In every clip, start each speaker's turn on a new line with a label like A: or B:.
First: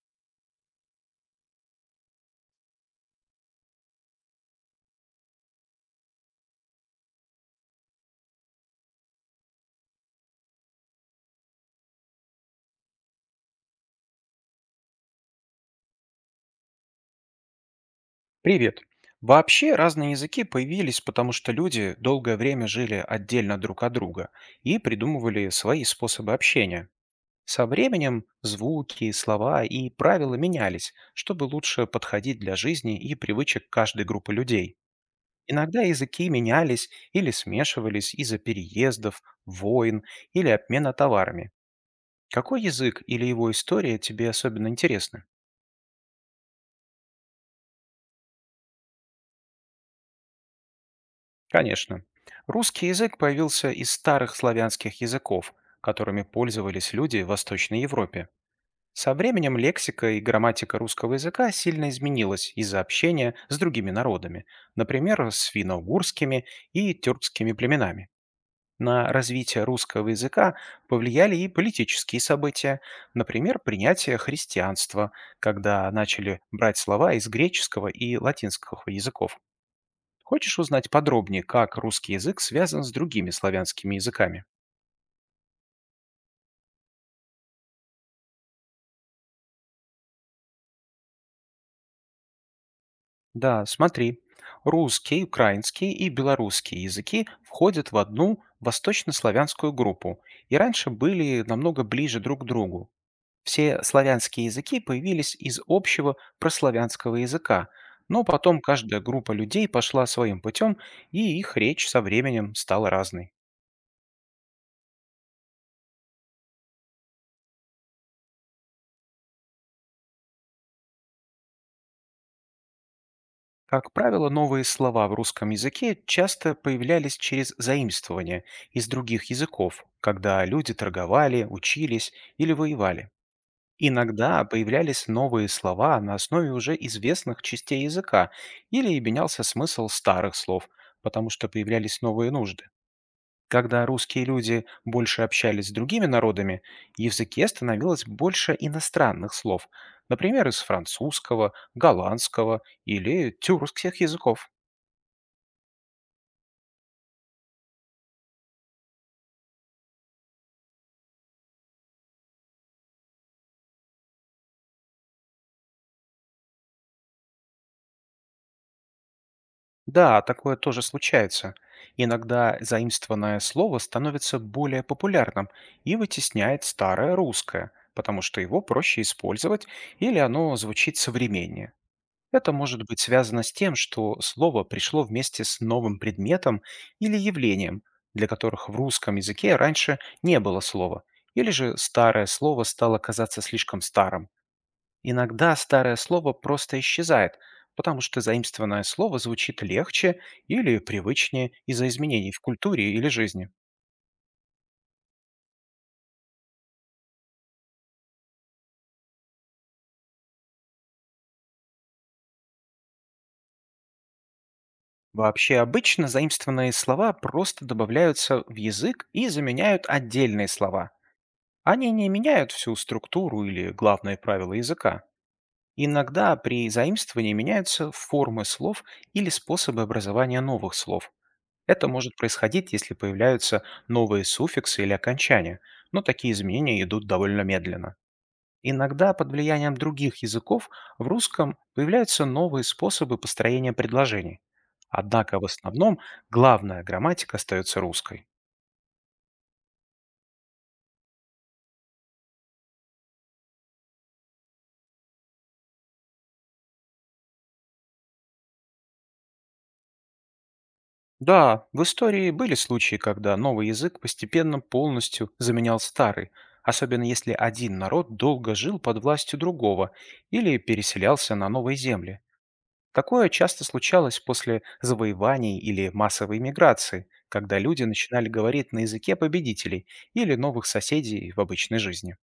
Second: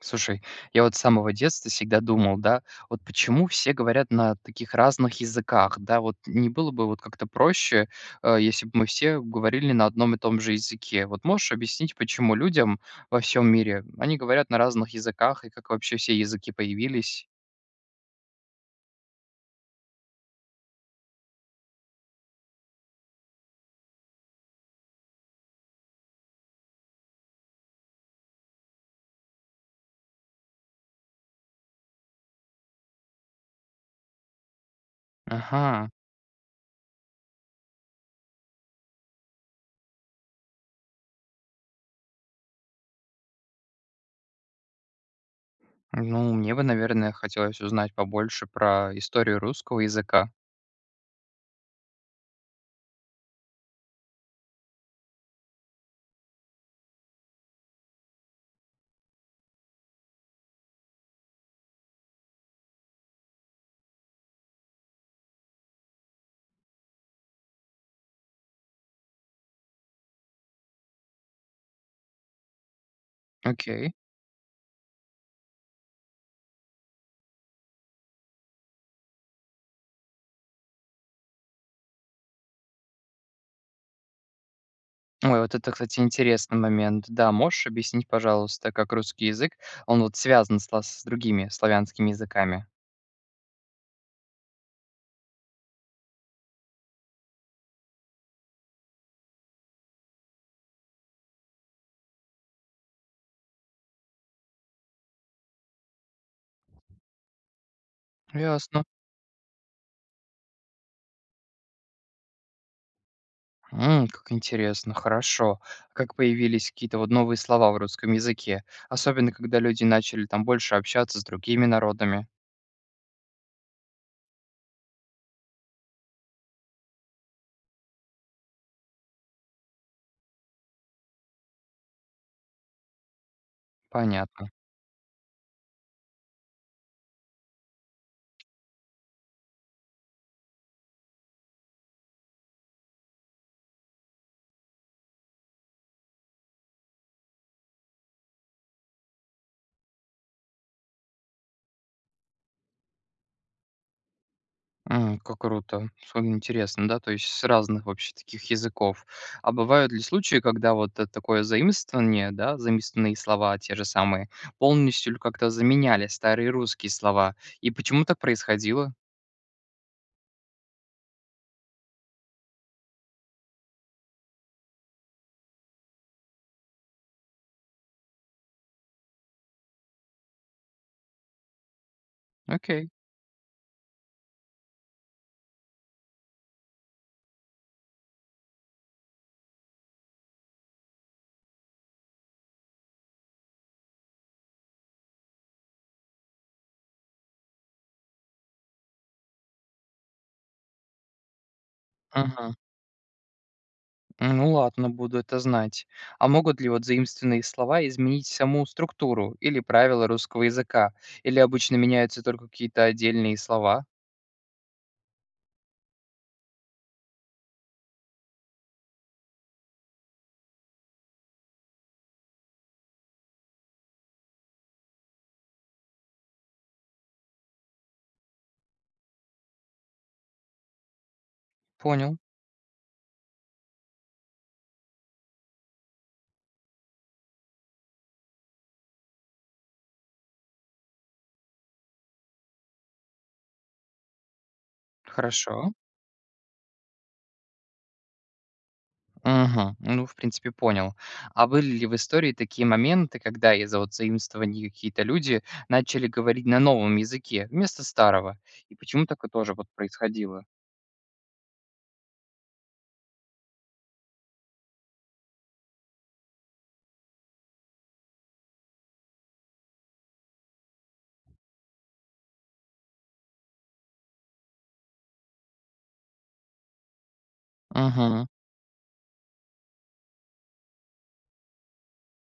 A: Слушай, я вот с самого детства всегда думал, да, вот почему все говорят на таких разных языках, да, вот не было бы вот как-то проще, если бы мы все говорили на одном и том же языке. Вот можешь объяснить, почему людям во всем мире они говорят на разных языках и как вообще все языки появились?
B: Привет. Вообще разные языки появились, потому что люди долгое время жили отдельно друг от друга и придумывали свои способы общения. Со временем звуки, слова и правила менялись, чтобы лучше подходить для жизни и привычек каждой группы людей. Иногда
A: Ага,
B: языки менялись или смешивались из-за переездов, войн или обмена товарами. Какой язык или его история тебе особенно интересны?
A: ну мне бы, наверное, хотелось узнать побольше про историю русского языка.
B: Конечно. Русский язык появился из старых славянских языков, которыми пользовались люди в Восточной Европе. Со временем лексика и грамматика русского языка сильно изменилась из-за общения с другими народами, например, с финно-угорскими и тюркскими племенами. На развитие русского языка повлияли и политические события, например,
A: Окей.
B: принятие христианства, когда начали брать слова из греческого и латинского языков. Хочешь узнать подробнее, как русский язык связан с другими славянскими языками?
A: Ой, вот это, кстати, интересный момент. Да, можешь объяснить, пожалуйста, как русский язык, он вот связан с другими славянскими языками?
B: Да, смотри. Русский, украинский и белорусский языки входят в одну восточнославянскую группу и раньше были намного ближе друг к другу. Все славянские языки появились из общего прославянского языка, но потом
A: Ясно.
B: каждая группа людей пошла своим путем, и их речь со временем стала разной.
A: М, как интересно, хорошо. Как появились какие-то вот новые слова в русском языке, особенно когда люди начали там больше общаться с другими народами.
B: Как правило, новые слова в русском языке часто появлялись через заимствование из других языков, когда люди торговали, учились или воевали. Иногда
A: Понятно.
B: появлялись новые слова на основе уже известных частей языка или менялся смысл старых слов, потому что появлялись новые нужды. Когда русские люди больше общались с другими народами, в языке становилось больше иностранных слов, например, из французского, голландского или тюркских языков.
A: М, как круто. Что интересно, да, то есть с разных вообще таких языков. А бывают ли случаи, когда такое заимствование, да, заимствованные слова те же самые, полностью или как-то заменяли старые русские слова? И почему так происходило?
B: Да, такое тоже случается. Иногда заимствованное слово становится более популярным и вытесняет старое русское, потому что его проще использовать или оно звучит современнее. Это может
A: Окей.
B: быть связано с тем, что слово пришло вместе с новым предметом или явлением, для которых в русском языке раньше не было слова, или же старое слово стало казаться слишком старым. Иногда старое слово просто исчезает, потому что заимствованное слово звучит легче или привычнее из-за изменений в
A: Ага.
B: культуре или жизни.
A: Ну ладно, буду это знать. А могут ли вот заимствованные слова изменить саму структуру или правила русского языка? Или обычно меняются только какие-то отдельные слова?
B: Вообще обычно заимствованные слова просто добавляются в язык и заменяют отдельные слова. Они не меняют всю структуру или главные правила языка. Иногда при заимствовании меняются формы слов или способы образования новых слов. Это может
A: Понял.
B: происходить, если появляются новые суффиксы или окончания, но такие изменения идут довольно медленно. Иногда под влиянием других языков в русском появляются новые способы построения предложений. Однако в
A: Хорошо.
B: основном главная грамматика остается русской.
A: Мгм. Ну, в принципе, понял. А были ли в истории такие моменты, когда из-за вот заимствований какие-то люди начали говорить на новом языке вместо старого? И почему такое тоже вот происходило?
B: Да, в истории были случаи, когда новый язык постепенно полностью заменял старый, особенно если один народ долго жил под властью другого или переселялся на новые земли. Такое часто случалось после завоеваний или массовой миграции, когда люди
A: Мгм.
B: начинали говорить на языке победителей или новых соседей в обычной жизни.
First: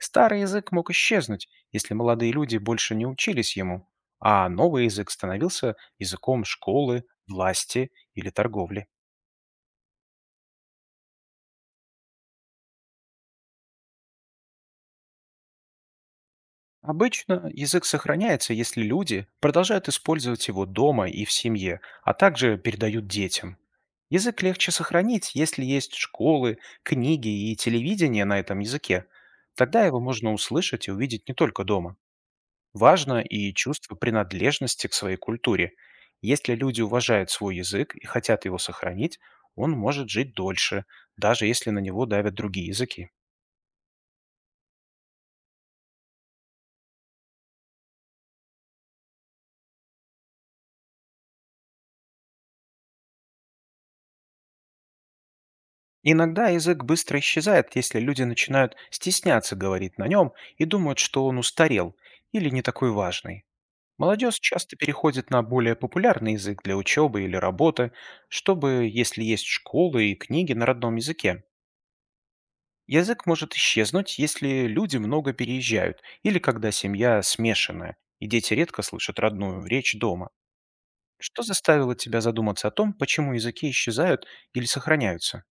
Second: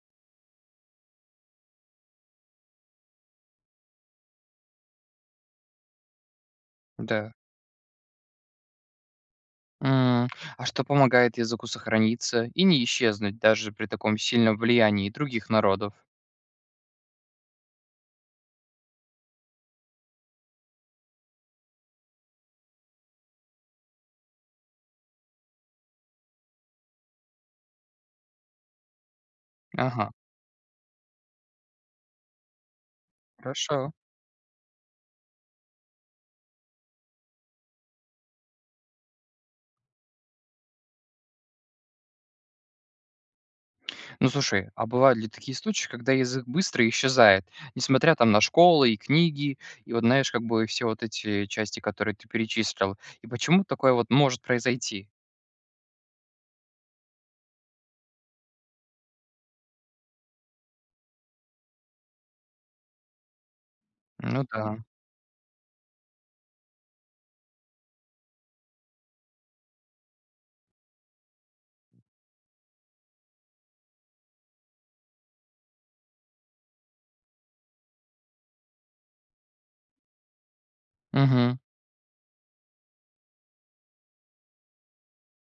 B: Старый язык мог исчезнуть, если молодые люди больше не учились ему, а новый язык становился языком школы,
A: Да.
B: власти или торговли.
A: М, а что помогает языку сохраниться и не исчезнуть даже при таком сильном влиянии других народов?
B: Обычно язык сохраняется, если люди продолжают использовать его дома и в семье, а также передают детям. Язык легче сохранить, если есть школы, книги и телевидение на этом языке. Тогда его
A: Ага,
B: можно услышать и увидеть не только дома. Важно и
A: хорошо.
B: чувство принадлежности к своей культуре. Если люди уважают свой язык и хотят его сохранить, он может жить дольше, даже если на него давят другие языки.
A: Ну слушай, а бывают ли такие случаи, когда язык быстро исчезает, несмотря там на школы и книги, и вот знаешь, как бы все вот эти части, которые ты перечислил, и почему такое вот может произойти?
B: Иногда язык быстро исчезает, если люди начинают стесняться говорить на нем и думают, что он устарел или не такой важный. Молодежь
A: Ну да.
B: часто переходит на более популярный язык для учебы или работы, чтобы, если есть школы и книги на родном языке. Язык может исчезнуть, если люди много переезжают или когда семья смешанная, и дети редко слышат родную речь дома. Что
A: Мгм.
B: заставило тебя задуматься о том, почему языки исчезают или сохраняются?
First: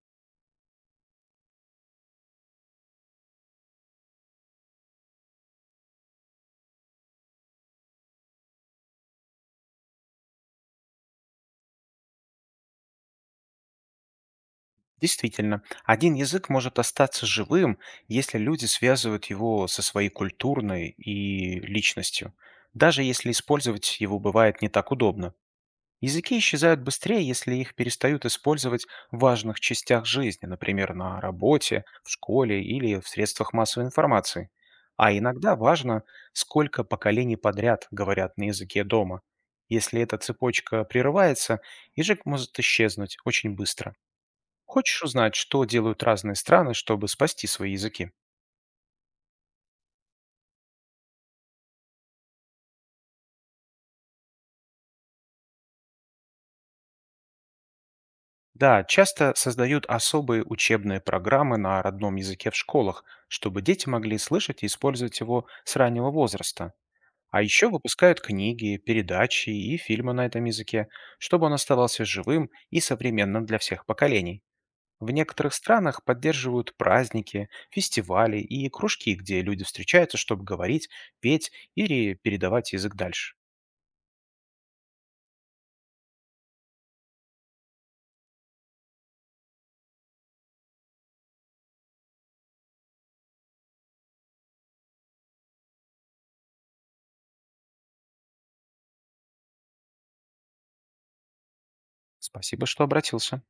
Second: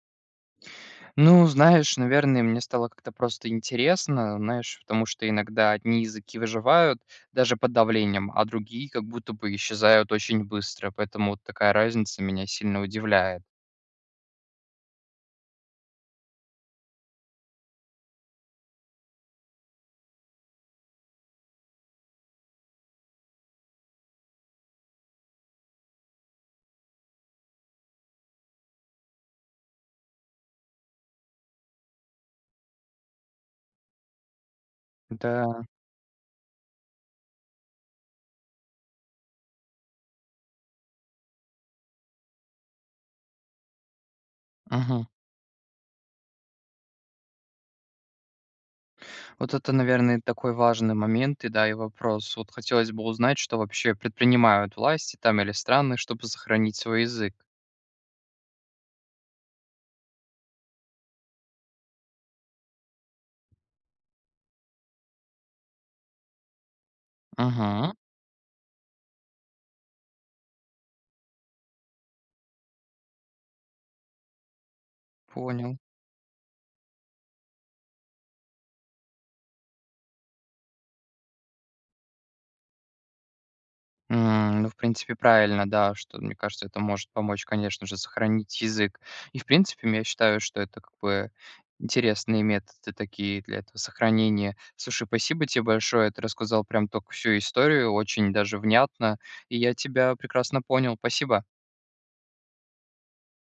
A: Ну, знаешь, наверное, мне стало как-то просто интересно, знаешь, потому что иногда одни языки выживают даже под давлением, а другие как будто бы исчезают очень быстро, поэтому вот такая разница меня сильно удивляет.
B: Действительно, один язык может остаться живым, если люди связывают его со своей культурной и личностью, даже если использовать его бывает не так удобно. Языки исчезают быстрее, если их перестают использовать в важных частях жизни, например, на работе, в школе или в средствах массовой информации. А иногда
A: Да.
B: важно, сколько поколений подряд говорят на языке дома. Если эта цепочка прерывается, язык может исчезнуть очень быстро. Хочешь
A: Мгм.
B: узнать, что делают разные страны, чтобы спасти свои языки?
A: Вот это, наверное, такой важный момент и, да, и вопрос. Вот хотелось бы узнать, что вообще предпринимают власти там или страны, чтобы сохранить свой язык.
B: Да, часто создают особые учебные программы на родном языке в школах, чтобы дети могли слышать и использовать его с раннего возраста. А еще
A: Мгм.
B: выпускают книги, передачи и фильмы на этом языке, чтобы он оставался живым и современным для всех поколений. В некоторых
A: Понял.
B: странах поддерживают праздники, фестивали и кружки, где люди встречаются, чтобы говорить, петь или передавать язык дальше.
A: М, ну, в принципе, правильно, да, что, мне кажется, это может помочь, конечно же, сохранить язык. И, в принципе, я считаю, что это как бы интересные методы такие для этого сохранения. Слушай, спасибо тебе большое, ты рассказал прям только всю историю, очень даже внятно, и я тебя прекрасно понял. Спасибо.
B: Спасибо, что обратился.